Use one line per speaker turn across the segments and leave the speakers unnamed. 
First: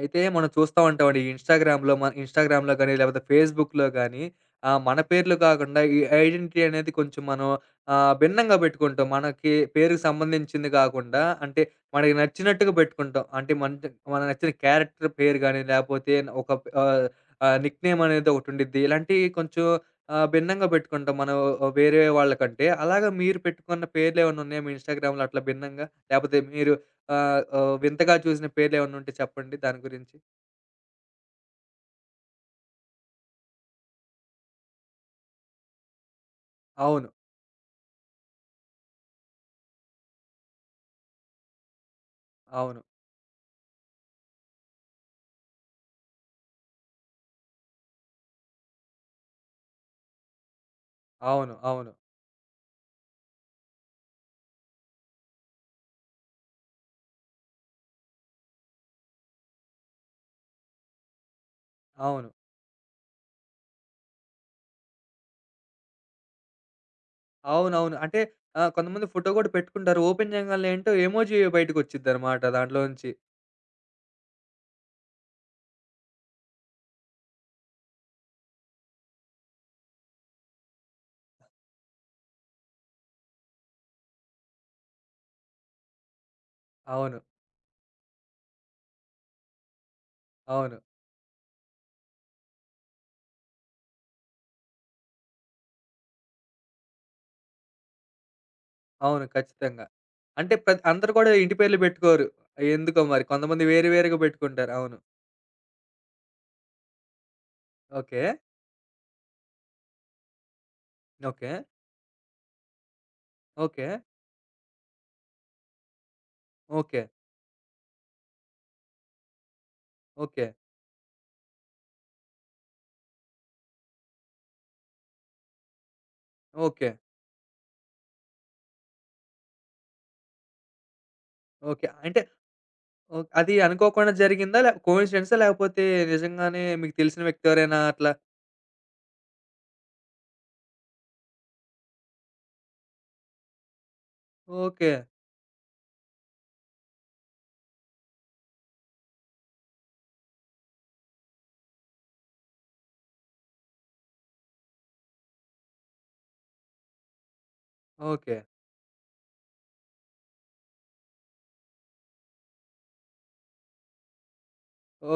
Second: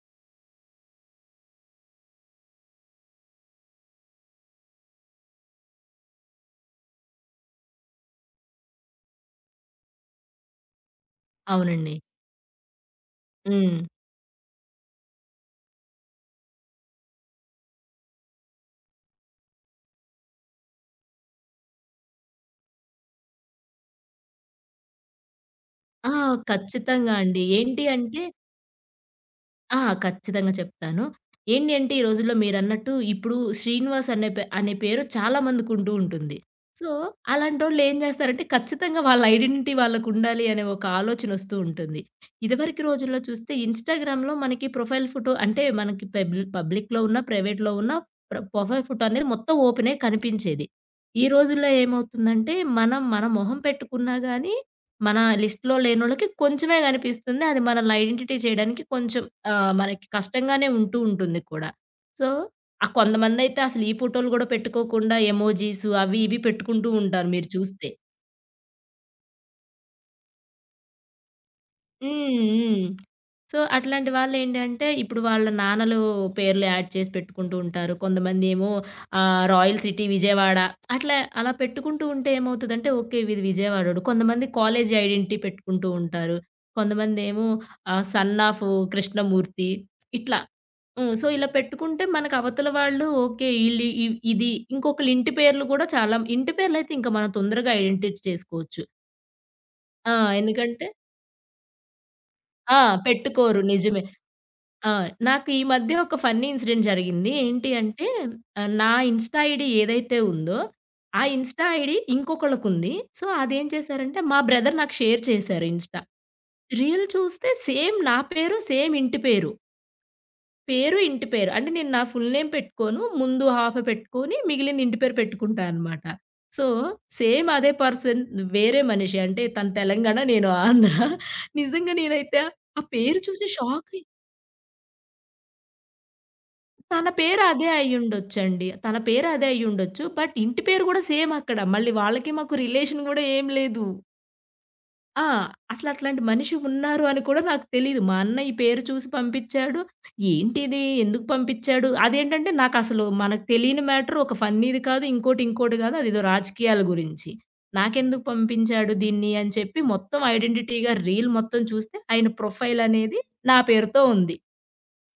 అయితే మనం చూస్తా ఉంటామండి. ఈ ఇన్‌స్టాగ్రామ్‌లో గాని, లేపోతే ఫేస్‌బుక్‌లో గాని మన పేర్లు కాకుండా ఈ ఐడెంటిటీ అనేది కొంచెం మనం భిన్నంగా పెట్టుకుంటాం. మనకి పేరుకి సంబంధించింది కాకుండా అంటే
అవునండి.
మనకి నచ్చినట్టుగా పెట్టుకుంటాం. అంటే
హ్మ్.
మనకు నచ్చిన క్యారెక్టర్ పేరు గాని, లేపోతే ఒక ఆహ్, ఆహ్, నిక్‌నేమ్ అనేది ఒకటుండిద్ది. ఇలాంటియి కొంచెం భిన్నంగా పెట్టుకుంటాం మనం వేరే వాళ్ళకంటే. అలాగా మీరు పెట్టుకున్న పేర్లేమన్నున్నాయా మీ ఇన్‌స్టాగ్రామ్‌లో అట్లా భిన్నంగా?
ఆ!
లేపోతే మీరు
ఖచ్చితంగా అండి.
ఓహ్,
ఏంటి
వింతగా
అంటే,
చూసిన పేర్లేమన్నా ఉంటే చెప్పండి దాని
ఆ!
గురించి?
ఖచ్చితంగా చెప్తాను. ఏంటి అంటే ఈ రోజుల్లో మీరన్నట్టు ఇప్పుడు 'శ్రీనివాస్' అనే పే అనే పేరు చాలా మందికుంటూ ఉంటుంది. సో,
అవును.
అలాంటోళ్ళు ఏం చేస్తారంటే ఖచ్చితంగా వాళ్ళ ఐడెంటిటీ వాళ్ళకుండాలి అనే ఒక ఆలోచనొస్తూ ఉంటుంది.
అవును.
ఇదివరకు రోజుల్లో చూస్తే ఇన్‌స్టాగ్రామ్‌లో మనకి ప్రొఫైల్ ఫోటో అంటే మనకి పబ్లిక్‌లో ఉన్న, ప్రైవేట్‌లో ఉన్న ప్రొఫైల్ ఫోటో అనేది మొత్తం ఓపెనే కనిపించేది. ఈ
అవును.
రోజుల్లో
అవును.
ఏమవుతుందంటే మనం మన మొహం పెట్టుకున్నా గానీ, మన లిస్ట్‌లో లేనోళ్ళకి కొంచెమే కనిపిస్తుంది. అది మనల్ని ఐడెంటిటీ చేయడానికి కొంచెం మనకి కష్టంగానే ఉంటూ ఉంటుంది కూడా. సో,
అవును.
ఆ కొంతమందైతే అసలు ఈ ఫోటోలు గూడా పెట్టుకోకుండా ఎమోజీస్ అవి ఇవి పెట్టుకుంటూ ఉంటారు మీరు చూస్తే.
అవునవును. అంటే కొంతమంది ఫోటో కూడా పెట్టుకుంటారు. ఓపెన్ చేయంగాల్నే ఏంటో ఎమోజి
హ్మ్.
బయటకొచ్చిద్దనమాట
హ్మ్.
దాంట్లోంచి.
సో, అట్లాంటి వాళ్ళేంటంటే ఇప్పుడు వాళ్ళ నాన్నలు పేర్లు యాడ్ చేసి పెట్టుకుంటూ ఉంటారు. కొంతమందేమో రాయల్ సిటీ విజయవాడ అట్లా అలా పెట్టుకుంటూ ఉంటే ఏమవుతదంటే ఓకే. వీడు విజయవాడోడు. కొంతమంది కాలేజీ ఐడెంటిటీ పెట్టుకుంటూ ఉంటారు.
అవును.
కొంతమందేమో సన్ ఆఫ్ కృష్ణమూర్తి ఇట్లా.
అవును.
హ్మ్. సో, ఇలా పెట్టుకుంటే మనకు అవతల వాళ్ళు ఓకే. ఈళ్ళు ఇ ఇది ఇంకొకళ్ళ ఇంటి పేర్లు గూడా, చాలా ఇంటి పేర్లయితే ఇంకా మనం తొందరగా ఐడెంటిటీ చేసుకోవచ్చు.
అవును. ఖచ్చితంగా.
ఆ!
అంటే ప్రతి
ఎందుకంటే
అందరూ కూడా ఇంటి పేర్లు పెట్టుకోరు.
ఆ!
ఎందుకో మరి
పెట్టుకోరు.
కొంతమంది వేరు
నిజమే.
వేరుగా పెట్టుకుంటారు.
ఆ!
అవును.
నాకు ఈ మధ్య ఒక ఫన్నీ ఇన్సిడెంట్ జరిగింది. ఏంటి అంటే
ఓకే.
నా ఇన్‌స్టా ఐడీ ఏదైతే ఉందో, ఆ
ఓకే.
ఇన్‌స్టా ఐడీ ఇంకొకళ్ళకుంది. సో, అదేం
ఓకే.
చేశారంటే మా బ్రదర్ నాకు షేర్ చేశారు ఇన్‌స్టా.
ఓకే.
రీల్ చూస్తే సేమ్ నా పేరు, సేమ్ ఇంటి పేరు.
ఓకే.
పేరు, ఇంటి పేరు. అంటే నేను నా ఫుల్ నేమ్ పెట్టుకోను. ముందు హాఫ్ పెట్టుకొని మిగిలింది ఇంటి పేరు పెట్టుకుంటా అనమాట. So,
okay.
సేమ్ అదే పర్సన్ వేరే మనిషి, అంటే తను తెలంగాణ, నేను ఆంధ్ర.
ఓకే.
నిజంగా
అంటే
నేనైతే ఆ పేరు
ఓహ్,
చూసి
అది
షాకయి,
అనుకోకుండా జరిగిందా? లే కోయిన్సిడెన్సా? లేకపోతే నిజంగానే మీకు
తన
తెలిసిన
పేరు అదే
వ్యక్తెవరైనా అట్లా
అయ్యుండొచ్చండి. తన పేరు అదే అయ్యుండొచ్చు. బట్ ఇంటి పేరు గూడా సేమ్ అక్కడ. మళ్ళీ వాళ్ళకి మాకు రిలేషన్ గూడా ఏం లేదు.
ఓకే.
ఆ! అసలట్లాంటి మనిషి ఉన్నారు అని కూడా నాకు తెలీదు. మా అన్నయ్య పేరు చూసి పంపిచ్చాడు. ఏంటిది? ఎందుకు పంపిచ్చాడు? అదేంటంటే నాకసలు మనకు తెలియని మ్యాటర్, ఒక ఫన్నీది కాదు, ఇంకోటి, ఇంకోటి కాదు, అదేదో రాజకీయాల గురించి. నాకెందుకు
ఓకే.
పంపించాడు దీన్ని అని చెప్పి మొత్తం ఐడెంటిటీగా రీల్ మొత్తం చూస్తే ఆయన ప్రొఫైల్ అనేది నా పేరుతో ఉంది.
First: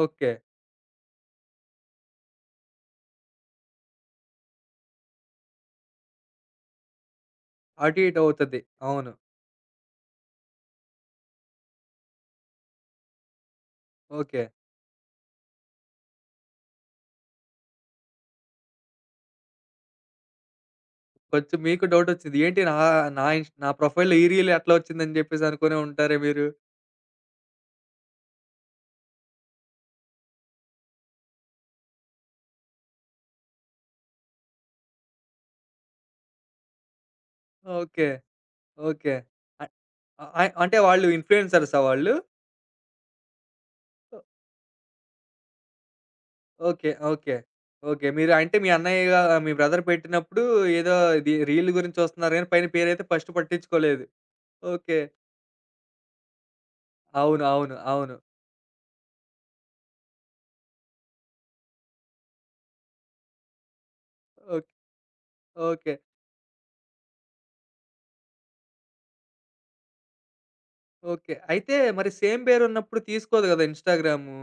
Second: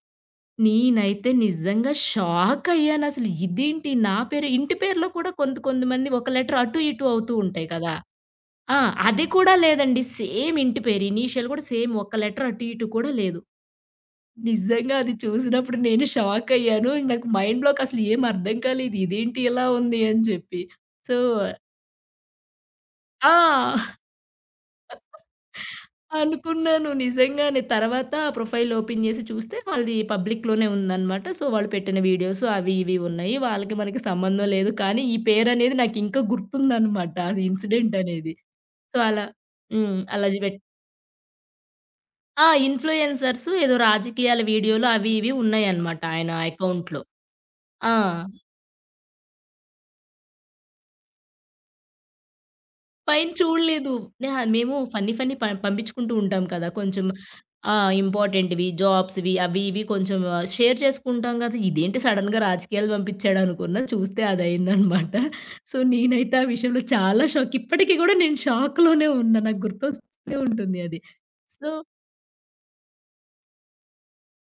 ఓకే.
నేనైతే నిజంగా షాకయ్యానసలు. ఇదేంటి నా పేరు ఇంటి పేర్లో కూడా, కొంతమంది ఒక లెటర్ అటు, ఇటు అవుతూ ఉంటాయి కదా!
అటు ఇటు అవుతది.
ఆ!
అవును.
అది కూడా లేదండి. సేమ్ ఇంటి పేరు. ఇనీషియల్ కూడా సేమ్, ఒక్క లెటర్ అటు, ఇటు కూడా లేదు.
ఓకే.
నిజంగా అది చూసినప్పుడు నేను షాకయ్యాను. నాకు మైండ్‌లోకి అసలు ఏం అర్థం కాలేదు, ఇదేంటి ఇలా ఉంది అని చెప్పి. సో
కొంచెం మీకు డౌటొచ్చింది. ఏంటి నా నా ఇన్స్ నా
ఆ!
ప్రొఫైల్‌లో ఈ రీల్ ఎట్లా వచ్చిందని జెప్పేసి అనుకునే ఉంటారే మీరు.
అనుకున్నాను. నిజంగానే. తర్వాత ప్రొఫైల్ ఓపెన్ జేసి చూస్తే వాళ్ళది పబ్లిక్‌లోనే ఉందనమాట. సో, వాళ్ళు పెట్టిన వీడియోస్ అవి ఇవి ఉన్నాయి. వాళ్ళకి మనకి సంబంధం లేదు. కానీ ఈ పేరనేది నాకింకా గుర్తుందనమాట. అది ఇన్సిడెంట్
ఓకే.
అనేది. So,
okay.
అలా
అ
హ్మ్. అలా జి బెట్
అంటే వాళ్ళు ఇన్‌ఫ్లుయెన్సర్సా వాళ్ళు?
ఆ! ఇన్‌ఫ్లుయెన్సర్స్ ఏదో రాజకీయాల వీడియోలు అవి ఇవి ఉన్నాయనమాట ఆయన
ఓకే.
అకౌంట్‌లో.
ఓకే.
ఆ!
ఓకే. మీరు అంటే మీ అన్నయ్య మీ బ్రదర్ పెట్టినప్పుడు ఏదో ఇది రీల్ గురించి వస్తున్నారు గానీ పైన పేరైతే
పైన
ఫస్ట్
చూడలేదు.
పట్టించుకోలేదు.
నెహ మేము
ఓకే.
ఫన్నీ ఫన్నీ పంపించుకుంటూ ఉంటాం కదా! కొంచెం
అవును.
ఆ!
అవును. అవును.
ఇంపార్టెంట్‌వి, జాబ్స్‌వి అవి ఇవి కొంచెం షేర్ చేసుకుంటాం కదా! ఇదేంటి సడెన్‌గా రాజకీయాలు పంపించాడు అనుకున్నా. చూస్తే
ఓకే.
అదయిందనమాట. So,
okay.
నేనైతే ఆ విషయంలో చాలా షాక్. ఇప్పటికి కూడా నేను షాక్‌లోనే ఉన్నా. నాకు గుర్తొస్తూనే ఉంటుంది అది.
ఓకే.
సో,
అయితే మరి సేమ్ పేరున్నప్పుడు తీసుకోదు గదా! ఇన్‌స్టాగ్రాము.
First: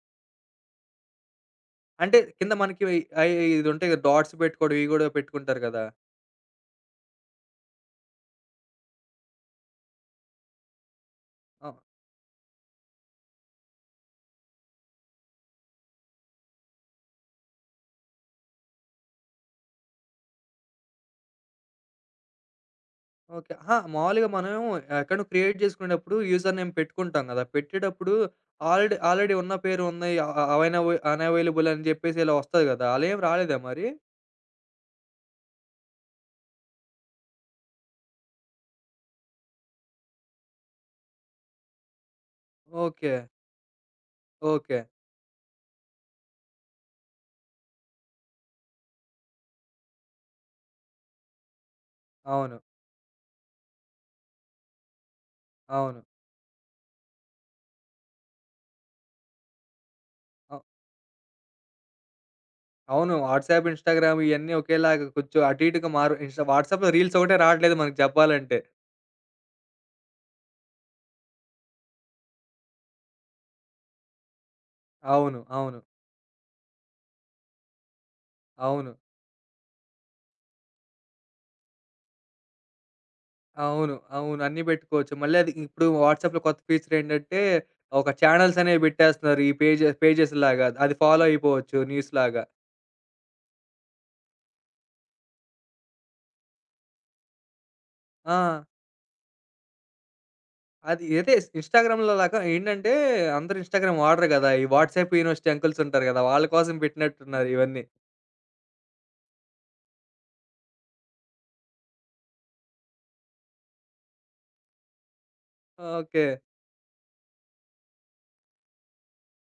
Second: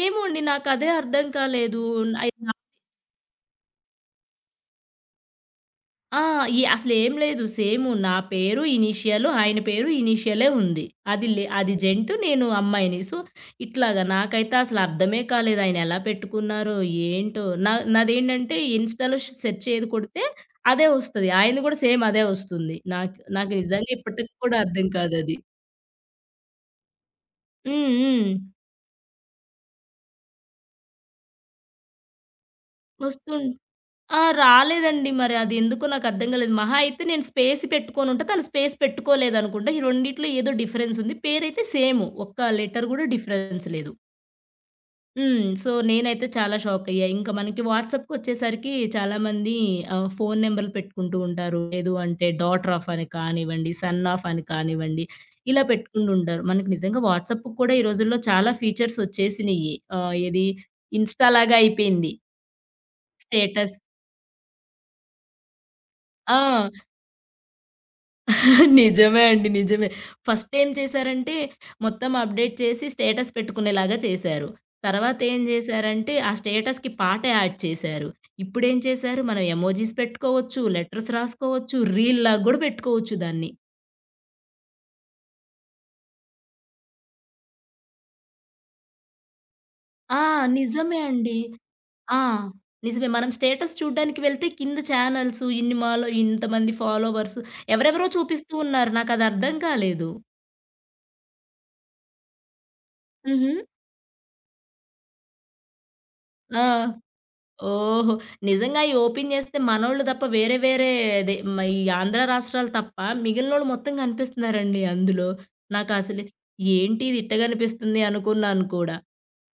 ఏమో అండి నాకదే అర్థం కాలేదు.
అంటే
ఐ
కింద మనకి అయి ఇది ఉంటాయి కదా! డాట్స్ పెట్టుకోవడం ఇవి గూడా పెట్టుకుంటారు కదా!
ఆ! ఈ అసలేం లేదు. సేము నా పేరు ఇనీషియల్, ఆయన పేరు ఇనీషియలే ఉంది. అది లే
ఆ!
అది జెంట్, నేను అమ్మాయిని. సో, ఇట్లాగా నాకైతే అసలు అర్థమే కాలేదు ఆయన ఎలా పెట్టుకున్నారో, ఏంటో. నాదేంటంటే ఇన్‌స్టా‌లో సెర్చ్ ఏది కొడితే అదే వస్తది. ఆయనది కూడా సేమ్ అదే వస్తుంది. నాకు
ఓకే.
నాకు
అహా!
నిజంగా
మామూలుగా
ఇప్పటికి
మనం
కూడా అర్థం
అకౌంట్
కాదది.
క్రియేట్ చేసుకునేటప్పుడు యూజర్ నేమ్ పెట్టుకుంటాం కదా!
హ్మ్.
పెట్టేటప్పుడు
హ్మ్.
ఆల్రెడీ ఆల్రెడీ ఉన్న పేరు ఉన్నాయి. అ అ అవైనవ్ అనవైలబుల్ అని చెప్పేసి ఇలా వస్తది కదా! అలా ఏం
వస్తుం
రాలేదా మరి?
ఆ! రాలేదండి. మరి అది ఎందుకో నాకు అర్థం కాలేదు. మహా అయితే నేను స్పేస్ పెట్టుకొనుంటా. తను స్పేస్ పెట్టుకోలేదనుకుంటా. ఈ రెండిట్లో ఏదో డిఫరెన్స్ ఉంది. పేరైతే సేము. ఒక్క లెటర్ గూడా
ఓకే.
డిఫరెన్స్ లేదు.
ఓకే.
హ్మ్. సో, నేనైతే చాలా షాక్ అయ్యా. ఇంకా మనకి వాట్సాప్‌కొచ్చేసరికి చాలామంది ఫోను నంబర్‌లు పెట్టుకుంటూ ఉంటారు. లేదు అంటే
అవును.
డాటర్ ఆఫ్ అని కానివ్వండి, సన్ ఆఫ్ అని కానివ్వండి, ఇలా
అవును.
పెట్టుకుంటుంటారు. మనకి నిజంగా వాట్సాప్‌కి కూడా ఈ రోజుల్లో చాలా ఫీచర్స్ వచ్చేసినియి. ఏది
అ
ఇన్‌స్టా లాగా అయిపోయింది.
అవును. వాట్సాప్,
స్టేటస్
ఇన్‌స్టాగ్రామ్ ఇయన్నీ ఒకేలాగా కొంచెం అటు ఇటుగా మారు ఇన్‌స్టా
ఆ!
వాట్సాప్‌లో రీల్స్ ఒకటే రావట్లేదు మనకు చెప్పాలంటే.
నిజమే అండి. నిజమే. ఫస్ట్ ఏం చేశారంటే, మొత్తం అప్‌డేట్ చేసి స్టేటస్ పెట్టుకునేలాగా చేశారు.
అవును.
తర్వాతేం
అవును.
జేశారంటే, ఆ స్టేటస్‌కి పాట యాడ్ చేశారు. ఇప్పుడేం
అవును.
చేశారు, మనం ఎమోజిస్ పెట్టుకోవచ్చు, లెటర్స్ రాసుకోవచ్చు, రీల్‌లాగా గూడా పెట్టుకోవచ్చు దాన్ని.
అవును. అవును. అన్నీ బెట్టుకోవచ్చు. మళ్ళీ అది ఇప్పుడు వాట్సాప్‌లో కొత్త ఫీచర్ ఏంటంటే, ఒక చానెల్స్ అనేవి బెట్టేస్తున్నారు. ఈ
ఆ!
పేజెస్‌లాగా. అది
నిజమే
ఫాలో
అండి.
అయిపోవచ్చు
ఆ!
న్యూస్‌లాగా.
నిజమే. మనం స్టేటస్ చూడ్డానికి వెళ్తే కింద ఛానల్సు, ఇన్ని మాలో ఇంతమంది ఫాలోవర్సు ఎవరెవరో
ఆ!
చూపిస్తూ ఉన్నారు. నాకదర్థం కాలేదు.
అది ఇదే ఇన్‌స్టాగ్రామ్‌లో లాగా ఏంటంటే,
హుహు.
అందరూ ఇన్‌స్టాగ్రామ్ వాడరు గదా! ఈ వాట్సాప్ యూనివర్సిటీ అంకుల్స్ ఉంటారు గదా! వాళ్ళ
ఆ!
కోసం బెట్టినట్టున్నారు ఇవన్నీ.
ఓహో! నిజంగా అయి ఓపెన్ జేస్తే మనోళ్ళు తప్ప వేరే వేరే అదే మ ఈ ఆంధ్ర రాష్ట్రాలు తప్ప మిగిలినోళ్ళు మొత్తం గనిపిస్తున్నారండి అందులో. నాకసలు
ఓకే.
ఏంటి ఇది ఇట్ట గనిపిస్తుంది అనుకున్నాను కూడా.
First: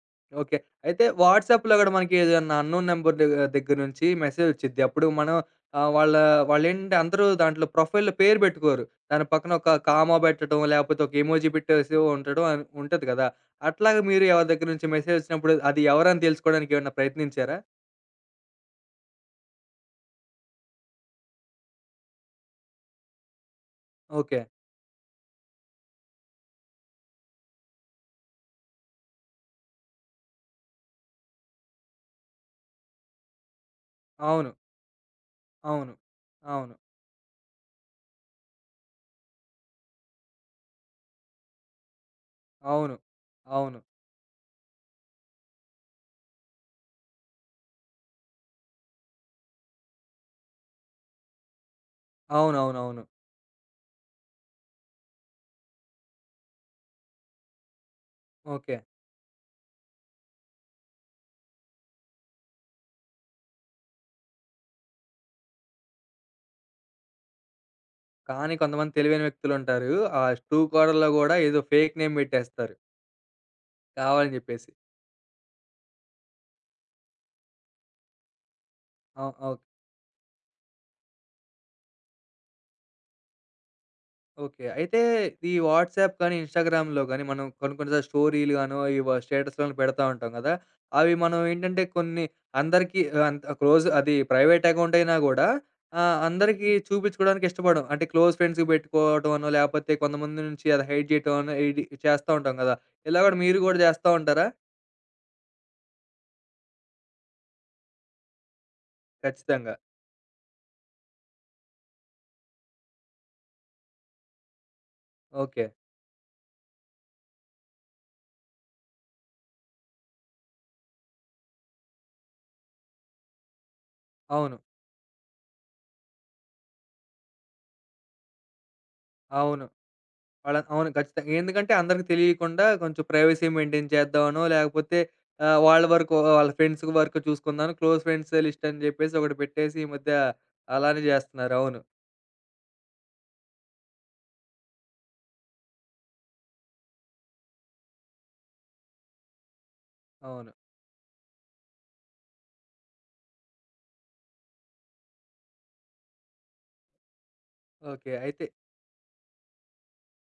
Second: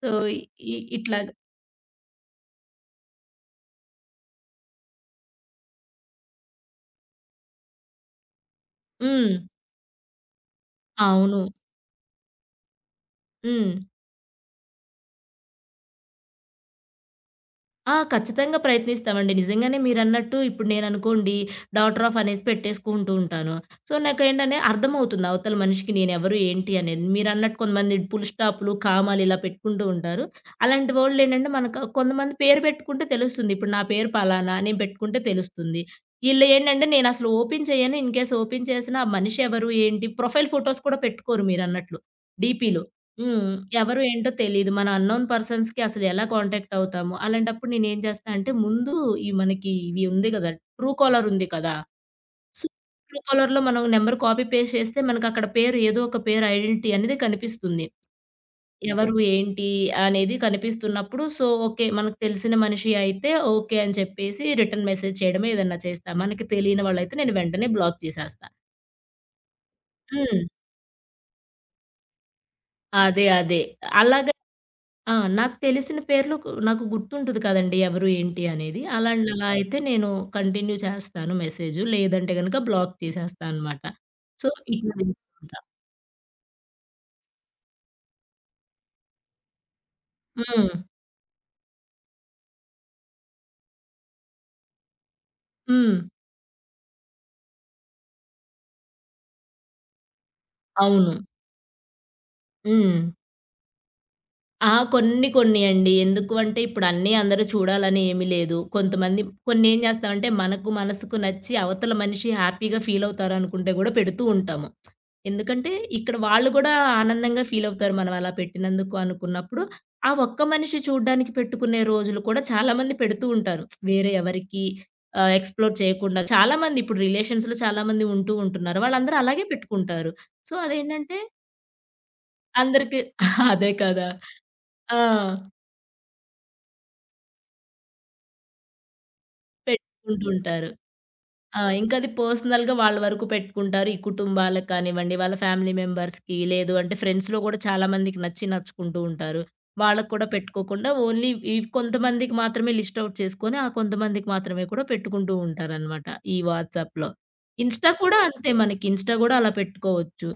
So,
okay.
ఇ
అయితే
ఇట్లాగ
వాట్సాప్‌లో గూడా మనకి ఏదన్నా అన్‌నోన్ నంబర్ దగ్గర నుంచి మెసేజొచ్చిద్ది. అప్పుడు మనం ఆహ్, వాళ్ళ వాళ్ళేంటంటే అందరూ దాంట్లో ప్రొఫైల్‌లో పేరు బెట్టుకోరు. దాని
హ్మ్.
పక్కన ఒక కామా బెట్టడం, లేపోతే ఒక
అవును.
ఎమోజి పెట్టేసి ఉండడం అని ఉంటది గదా!
హ్మ్.
అట్లాగా మీరు ఎవరి దగ్గర నుంచి మెసేజొచ్చినప్పుడు అది ఎవరని తెలుసుకోవడానికి ఏమన్నా ప్రయత్నించారా?
ఆ! ఖచ్చితంగా ప్రయత్నిస్తామండి. నిజంగానే మీరన్నట్టు ఇప్పుడు నేననుకోండి, డాటర్ ఆఫ్ అనేసి పెట్టేసుకుంటూ ఉంటాను. So,
okay.
నాకేంటనే అర్థమవుతుంది అవతల మనిషికి నేనెవరు, ఏంటి అనేది. మీరన్నట్టు కొంతమంది ఫుల్ స్టాప్‌లు, కామాలు ఇలా పెట్టుకుంటూ ఉంటారు. అలాంటి వోళ్ళేంటంటే మనకు కొంతమంది పేరు పెట్టుకుంటే తెలుస్తుంది. ఇప్పుడు నా పేరు
అవును.
పలానా నేను పెట్టుకుంటే తెలుస్తుంది.
అవును.
ఈళ్ళు
అవును.
ఏంటంటే నేనసలు ఓపెన్ చేయను. ఇన్‌కేస్ ఓపెన్ చేసినా ఆ మనిషెవరు, ఏంటి, ప్రొఫైల్ ఫోటోస్ కూడా పెట్టుకోరు మీరన్నట్లు డీపీలో.
అవును.
హ్మ్.
అవును.
ఎవరు ఏంటో తెలీదు. మన అన్నోన్ పర్సన్స్‌కి అసలు ఎలా కాంటాక్ట్ అవుతాము? అలాంటప్పుడు నేనేం చేస్తా అంటే, ముందు ఈ మనకి ఇవి ఉంది గదా! ట్రూ కాలర్ ఉంది కదా! సో,
అవునవునవును.
ట్రూ కాలర్‌లో మనం నంబర్ కాపీ పేస్ట్ చేస్తే మనకక్కడ పేరు, ఏదో ఒక పేరు, ఐడెంటిటీ అనేది కనిపిస్తుంది.
ఓకే.
ఎవరు, ఏంటి అనేది కనిపిస్తున్నప్పుడు సో, ఓకే. మనకు తెలిసిన మనిషి అయితే ఓకే అని చెప్పేసి రిటర్న్ మెసేజ్ చేయడమో ఏదన్నా చేస్తా. మనకి తెలియని వాళ్ళైతే నేను వెంటనే బ్లాక్ చేసేస్తా.
కానీ కొంతమంది తెలివైన వ్యక్తులుంటారు. ఆ
హ్మ్.
2 కోడల్లో గూడా ఏదో ఫేక్ నేమ్ బెట్టేస్తారు
అదే. అదే. అలాగ
కావాలని జెప్పేసి.
ఆ! నాకు తెలిసిన పేర్లు కు నాకు గుర్తుంటది కదండీ! ఎవరు ఏంటి అనేది. అలాంటి
అవు
అలా
ఓ
అయితే నేను కంటిన్యూ చేస్తాను మెసేజు. లేదంటే గనక బ్లాక్ చేసేస్తా అనమాట. So,
okay.
ఇట్లా
అయితే ఈ
చేసుకుంటా.
వాట్సాప్ కానీ, ఇన్‌స్టాగ్రామ్‌లో గానీ, మనం కొన్ని కొన్ని సార్లు స్టోరీలు గానో, స్టేటస్‌లను పెడతా ఉంటాం గదా!
హ్మ్.
అవి మనం ఏంటంటే కొన్ని అందరికీ అంత క్లోజ్ అది ప్రైవేట్ అకౌంట్ అయినా గూడా
హ్మ్.
అందరికీ చూపిచ్చుకోడానికి ఇష్టపడం. అంటే క్లోజ్ ఫ్రెండ్స్‌కి పెట్టుకోవటమనో, లేపోతే కొంతమంది నుంచి అది హైడ్
అవును.
జేయటమనో ఇది చేస్తా ఉంటాం గదా!
హ్మ్.
ఇలా గూడా మీరు గూడా జేస్తా ఉంటారా?
ఆ! కొన్ని కొన్ని అండి. ఎందుకు అంటే ఇప్పుడు అన్నీ అందరూ చూడాలని ఏమీ లేదు. కొంతమంది
ఖచ్చితంగా.
కొన్నేం చేస్తామంటే మనకు మనసుకు నచ్చి అవతల మనిషి హ్యాపీగా ఫీల్ అవుతారు అనుకుంటే గూడా పెడుతూ ఉంటాము.
ఓకే.
ఎందుకంటే ఇక్కడ వాళ్ళు గూడా ఆనందంగా ఫీల్ అవుతారు మనం అలా పెట్టినందుకు అనుకున్నప్పుడు. ఆ ఒక్క మనిషి చూడ్డానికి పెట్టుకునే రోజులు కూడా చాలామంది పెడుతూ ఉంటారు. వేరే
అవును.
ఎవరికీ ఎక్స్‌ప్లోర్ చేయకుండా చాలామంది ఇప్పుడు రిలేషన్స్‌లో చాలామంది ఉంటూ ఉంటున్నారు. వాళ్ళందరూ అలాగే
అవును.
పెట్టుకుంటారు. సో,
వాళ్ళ అవును.
అదేంటంటే
ఖచ్చితంగా. ఎందుకంటే అందరికి తెలియకుండా
అందరికి
కొంచెం ప్రైవసీ
అదే
మెయింటైన్
కదా!
చేద్దామనో,
ఆ!
లేకపోతే వాళ్ళ వరకు వాళ్ళ ఫ్రెండ్స్ వరకు చూసుకుందామని క్లోజ్ ఫ్రెండ్స్ లిస్ట్ అని జెప్పేసి ఒకటి పెట్టేసి ఈ మధ్య
పెట్టుకుంటుంటారు.
అలానే జేస్తున్నారు.
ఆ!
అవును.
ఇంకది పర్సనల్‌గా వాళ్ళ వరకు పెట్టుకుంటారు. ఈ కుటుంబాలకు కానివ్వండి, వాళ్ళ ఫ్యామిలీ మెంబర్స్‌కి, లేదు అంటే ఫ్రెండ్స్‌లో కూడా చాలా మందికి నచ్చుకుంటూ ఉంటారు. వాళ్ళకి కూడా
అవును.
పెట్టుకోకుండా ఓన్లీ ఈ కొంతమందికి మాత్రమే లిస్ట్ ఔట్ చేసుకొని, ఆ కొంతమందికి మాత్రమే కూడా పెట్టుకుంటూ ఉంటారనమాట ఈ వాట్సాప్‌లో. Insta
okay.
కూడా
అయితే
అంతే మనకి. ఇన్‌స్టా గూడా అలా పెట్టుకోవచ్చు.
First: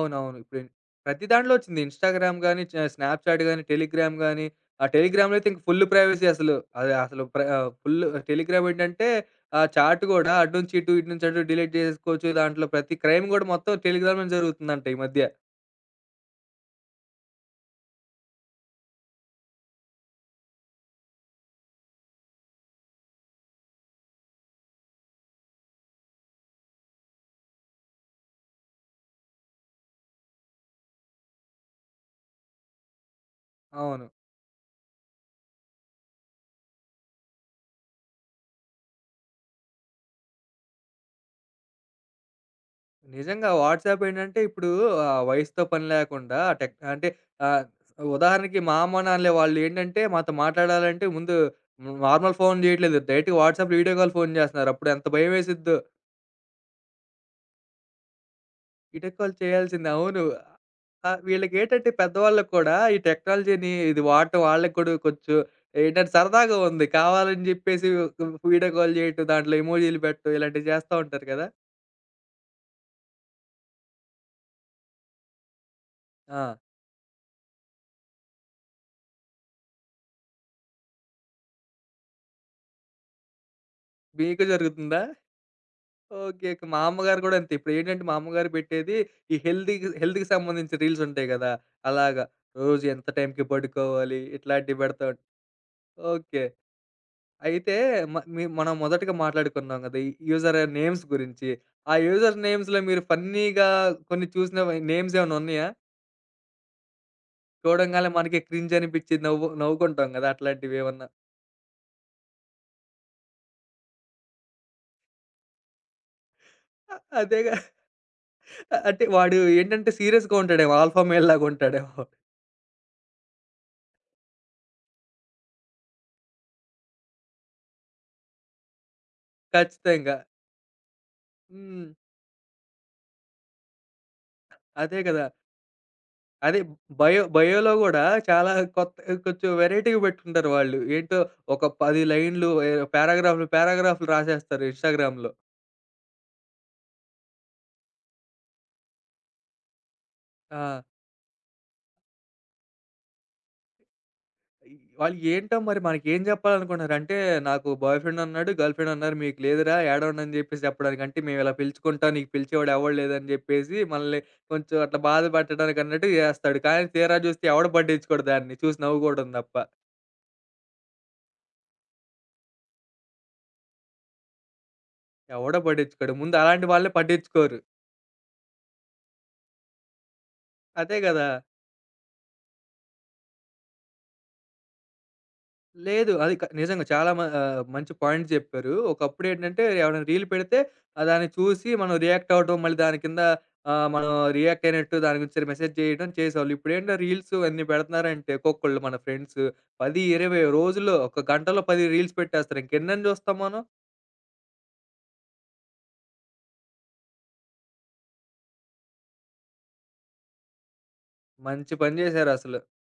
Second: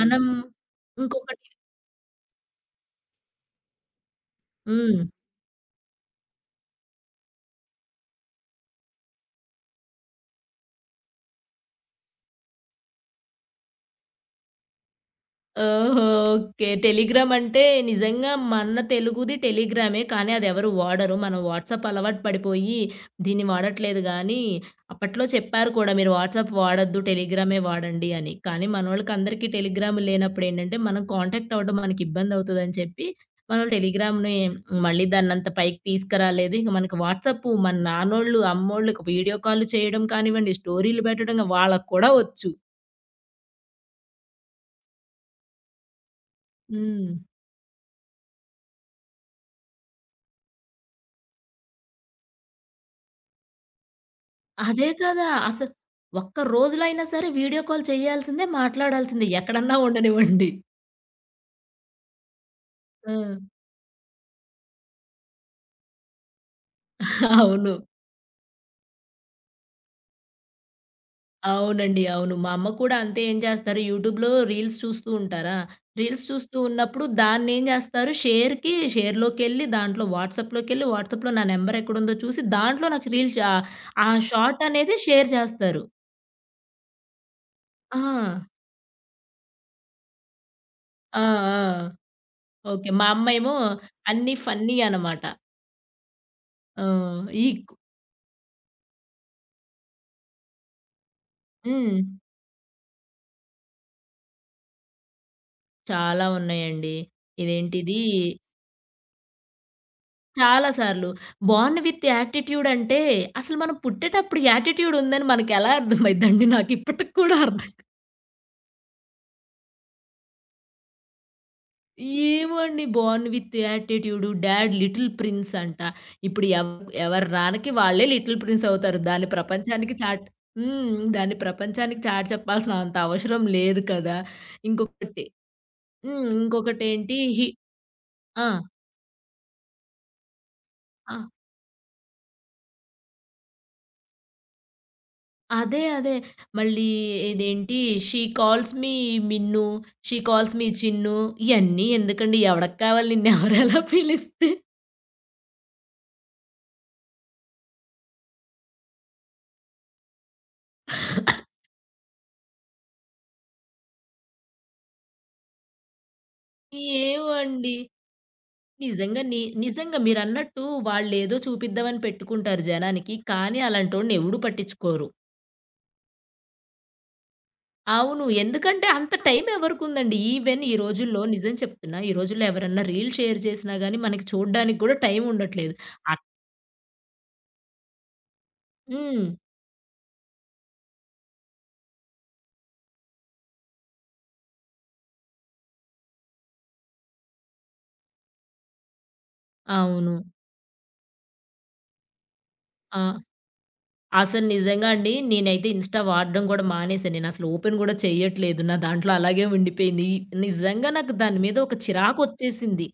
మనం
ఇప్పుడు ప్రతి
ఇంకొకటి
దాంట్లో వచ్చింది. ఇన్‌స్టాగ్రామ్ గాని, స్నాప్‌చాట్ గాని, టెలిగ్రామ్ గాని, ఆ
హ్మ్.
టెలిగ్రామ్‌లో అయితే ఇంక ఫుల్ ప్రైవసీ అసలు. అది అసలు ఫుల్ టెలిగ్రామ్ ఏంటంటే ఆ చాట్ గూడా అటు నుంచి ఇటు, ఇటు నుంచి అటు డిలీట్ జేసేసుకోవచ్చు. దాంట్లో ప్రతి క్రైమ్ గూడా మొత్తం టెలిగ్రామ్‌లోనే జరుగుతుందంట ఈ మధ్య.
ఓహో! ఓకే. టెలిగ్రామ్ అంటే నిజంగా మన తెలుగుది టెలిగ్రామే. కానీ అదెవరు వాడరు. మనం వాట్సాప్ అలవాటు పడిపోయి దీన్ని వాడట్లేదు గానీ, అప్పట్లో చెప్పారు కూడా మీరు వాట్సాప్ వాడొద్దు, టెలిగ్రామే వాడండి అని. కానీ మనోళ్ళకందరికీ టెలిగ్రామ్ లేనప్పుడేంటంటే, మనం కాంటాక్ట్ అవ్వడం మనకిబ్బందవుతదని చెప్పి, మనం
అవును.
టెలిగ్రామ్‌ని మళ్ళీ దాన్నంత పైకి తీసుకురాలేదు. ఇంక మనకి వాట్సాపు మన నాన్నోళ్ళు, అమ్మోళ్ళకి వీడియో కాల్లు చేయడం కానివ్వండి, స్టోరీలు పెట్టడం వాళ్ళకి కూడా ఒచ్చు.
నిజంగా వాట్సాప్ ఏంటంటే ఇప్పుడు వయసుతో పని లేకుండా టెక్ అంటే
హ్మ్.
ఆహ్, ఉదాహరణకి మా అమ్మ, నాన్నలే వాళ్ళు ఏంటంటే మాతో మాట్లాడాలంటే ముందు నార్మల్ ఫోన్ చేయట్లేదు. డైరెక్ట్‌గా వాట్సాప్‌లో వీడియో కాల్ ఫోన్ చేస్తున్నారు.
అదే
అప్పుడు ఎంత
కదా! అసలు
భయమేసిద్దో.
ఒక్క రోజులైనా సరే వీడియో కాల్ చేయాల్సిందే,
వీడియో
మాట్లాడాల్సిందే,
కాల్
ఎక్కడన్నా
చేయాల్సింది అవును.
ఉండనివ్వండి.
వీళ్ళకేంటంటే పెద్దవాళ్ళకి కూడా ఈ
ఆ!
టెక్నాలజీని ఇది వాడటం వాళ్ళకి కూడా కొంచెం ఏంటంటే సరదాగా ఉంది. కావాలని
అవును.
చెప్పేసి వీడియో కాల్ చేయటం, దాంట్లో ఎమోజీలు పెట్టడం ఇలాంటివి చేస్తా ఉంటారు కదా!
అవునండి. అవును. మా అమ్మ కూడా అంతే, ఏం చేస్తారు యూట్యూబ్‌లో రీల్స్ చూస్తూ ఉంటారా? రీల్స్
ఆ!
చూస్తూ ఉన్నప్పుడు దాన్నేం చేస్తారు, షేర్‌లోకెళ్ళి దాంట్లో వాట్సాప్‌లోకెళ్ళి వాట్సాప్‌లో నా నంబర్ ఎక్కడుందో చూసి దాంట్లో నాకు రీల్స్, ఆ
మీకు
షార్ట్ అనేది
జరుగుతుందా?
షేర్ చేస్తారు.
ఓకే. ఓకే. మా అమ్మగారు గూడా అంతే.
ఆ!
ఇప్పుడేంటంటే మా అమ్మగారు పెట్టేది ఈ హెల్త్‌కి సంబంధించిన రీల్స్
ఆ!
ఉంటాయి గదా!
ఆ!
అలాగా. రోజు
ఓకే. మా
ఎంత టైంకి
అమ్మేమో
పడుకోవాలి
అన్నీ ఫన్నీ
ఇట్లాంటివి పెడతా ఉం
అనమాట.
ఓకే.
ఆ! ఈ
అయితే మ మీ మనం మొదటగా మాట్లాడుకున్నాం గదా! ఈ యూజర్ నేమ్స్ గురించి. ఆ
హ్మ్.
యూజర్ నేమ్స్‌లో మీరు ఫన్నీగా కొన్ని చూసిన వి నేమ్స్ ఏమన్నా ఉన్నయా?
చాలా ఉన్నాయండి. ఇదేంటిది
చూడంగానే మనకి క్రింజ్ అనిపిచ్చి నవ్వు నవ్వుకుంటాం గదా!
చాలా
అట్లాంటివేమన్నా?
సార్లు. బోర్న్ విత్ యాటిట్యూడ్ అంటే అసలు మనం పుట్టేటప్పుడు యాటిట్యూడ్ ఉందని మనకెలా అర్థమైద్దండి?
అ
నాకిప్పటికి కూడా
అదేగా
అర్థం.
అంటే వాడు ఏంటంటే సీరియస్‌గా ఉంటాడేమో. ఆల్ఫా మేల్ లాగా ఉంటాడేమో.
ఏమో అండి, born with attitude, dad little prince అంట. ఇప్పుడు ఎవరి రానకి వాళ్ళే లిటిల్ ప్రిన్స్ అవుతారు. దాన్ని ప్రపంచానికి
ఖచ్చితంగా.
చాట్ హ్మ్. దాన్ని
హ్మ్.
ప్రపంచానికి చాటి చెప్పాల్సినంత అవసరం లేదు కదా!
అదే గదా!
ఇంకొకటి హ్మ్.
అదే
ఇంకొకటేంటి
బయో
హి
బయోలో గూడా
ఆ!
చాలా కొత్త కొంచెం వెరైటీగా పెట్టుకుంటారు వాళ్ళు.
ఆ!
ఏంటో ఒక 10 లైన్‌లు ఏ పారాగ్రాఫ్‌లు, పారాగ్రాఫ్‌లు రాసేస్తారు ఇన్‌స్టాగ్రామ్‌లో.
అదే. అదే. మళ్ళీ ఇదేంటి 'she calls me Minnu, she calls me
ఆ!
చిన్ను' ఇయన్నీ ఎందుకండి? ఎవడికి కావాలి నిన్నెవరెలా పిలిస్తే?
ఈ- వాళ్ళు ఏంటో మరి మనకేం జెప్పాలనుకుంటున్నారు? అంటే నాకు బాయ్ ఫ్రెండ్ ఉన్నాడు, గర్ల్ ఫ్రెండ్ ఉన్నారు. మీకు లేదురా ఏడవండి అని జెప్పేసి చెప్పడానికి. అంటే మేము ఇలా పిలుచుకుంటాం. నీకు పిలిచేవాడు ఎవడు లేదని జెప్పేసి మనల్ని కొంచెం అట్లా బాధ పెట్టడానికి అన్నట్టు జేస్తాడు. కానీ తీరా
ఏమో
జూస్తే ఎవడు
అండి.
పట్టించుకోడు దాన్ని. చూసి
నిజంగా
నవ్వుకోవడం
ని
దప్ప.
నిజంగా మీరన్నట్టు వాళ్ళేదో చూపిద్దామని పెట్టుకుంటారు జనానికి. కానీ అలాంటోడిని ఎవడు పట్టించుకోరు.
ఎవడు పట్టించుకోడు. ముందు అలాంటి వాళ్ళే పట్టించుకోరు.
అవును. ఎందుకంటే అంత టైం ఎవరికుందండి? ఈవెన్ ఈ
అదే
రోజుల్లో
గదా!
నిజం చెప్తున్నా, ఈ రోజుల్లో ఎవరన్నా రీల్ షేర్ చేసినా గాని మనకి చూడ్డానికి గూడా టైం ఉండట్లేదు.
లేదు.
అట్
అది నిజంగా చాలా మంచి పాయింట్ చెప్పారు.
హ్మ్.
ఒకప్పుడేంటంటే ఎవరైనా రీల్ పెడితే దాన్ని చూసి మనం రియాక్ట్ అవ్వడం, మళ్ళీ దాని కింద మనం రియాక్ట్ అయినట్టు దాని గురించి మెసేజ్ చేయడం చేసేవాళ్ళు. ఇప్పుడేంటో రీల్స్ అన్ని పెడుతున్నారంటే ఒక్కొక్కళ్ళు మన ఫ్రెండ్స్ 10,
అవును.
20 రోజుల్లో ఒక గంటలో 10 రీల్స్ పెట్టేస్తారు.
ఆ!
ఇంకెన్నని చూస్తాం మనం?
అసలు నిజంగా అండి. నేనైతే ఇన్‌స్టా వాడడం గూడా మానేశాను. నేనసలు ఓపెన్ గూడా చెయ్యట్లేదు. నా దాంట్లో అలాగే ఉండిపోయింది. నిజంగా నాకు దాని మీద
మంచి
ఒక
పని చేశారసలు.
చిరాకొచ్చేసింది.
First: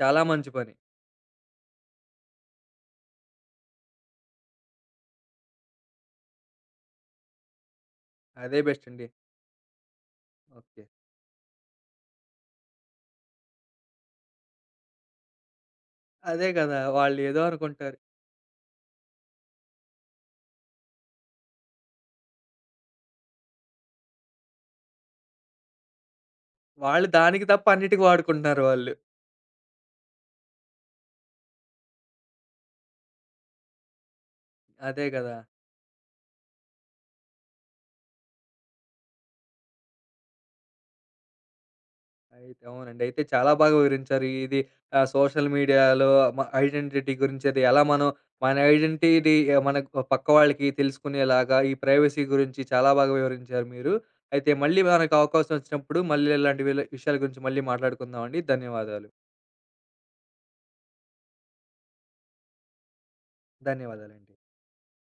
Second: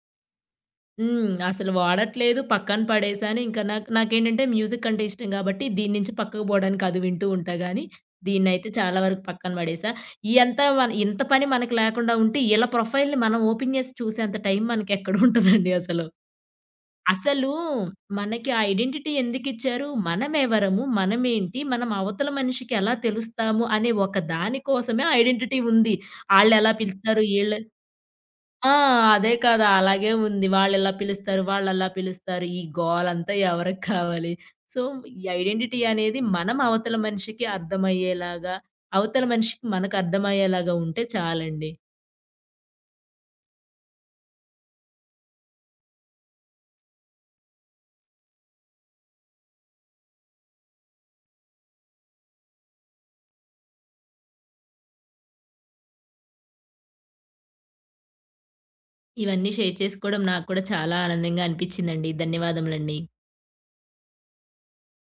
చాలా మంచి పని.
హ్మ్. అసలు వాడట్లేదు. పక్కన పడేశాను. ఇంకా నాకేంటంటే మ్యూజిక్ అంటే ఇష్టం గాబట్టి దీని నుంచి పక్కకు పోవడానికి అది వింటూ ఉంటా గానీ,
అదే
దీన్నైతే
బెస్ట్
చాలా
అండి.
వరకు పక్కన పడేశా. ఇయంతా
ఓకే.
మన ఇంత పని మనకు లేకుండా ఉంటే, ఈళ్ళ ప్రొఫైల్‌ని మనం ఓపెన్ చేసి చూసేంత టైం మనకెక్కడుంటదండి అసలు.
అదే కదా! వాళ్ళేదో
అసలు
అనుకుంటారు.
మనకి ఆ ఐడెంటిటీ ఎందుకిచ్చారు? మనమెవరము? మనమేంటి? మనం అవతల మనిషికి ఎలా తెలుస్తాము? అనే ఒక దాని కోసమే ఆ ఐడెంటిటీ ఉంది. ఆళ్ళెలా
వాళ్ళు
పిలుస్తారు?
దానికి
ఈళ్ళు
తప్ప అన్నిటికి వాడుకుంటున్నారు
ఆ!
వాళ్ళు.
అదే కదా! అలాగే ఉంది. వాళ్ళెలా పిలుస్తారు? వాళ్ళలా పిలుస్తారు. ఈ గోలంతా ఎవరికి కావాలి? సో,
అదే
ఈ
కదా!
ఐడెంటిటీ అనేది మనం అవతల మనిషికి అర్థమయ్యేలాగా, అవతల మనిషికి మనకు అర్థమయ్యేలాగా ఉంటే చాలండి.
అయితే అవునండి. అయితే చాలా బాగా వివరించారు. ఇది సోషల్ మీడియాలో ఐడెంటిటీ గురించి అది ఎలా మనం మన ఐడెంటిటీ ఆ, మన పక్క వాళ్ళకి తెలుసుకునేలాగా ఈ ప్రైవసీ గురించి చాలా బాగా వివరించారు మీరు. అయితే మళ్ళీ మనకు అవకాశం వచ్చినప్పుడు మళ్ళీ ఇలాంటి విషయాల గురించి మళ్ళీ మాట్లాడుకుందామండి. ధన్యవాదాలు.
ఇవన్నీ షేర్ చేసుకోవడం నాకు కూడా చాలా ఆనందంగా అనిపిచ్చిందండి. ధన్యవాదములండి.
ధన్యవాదాలండి.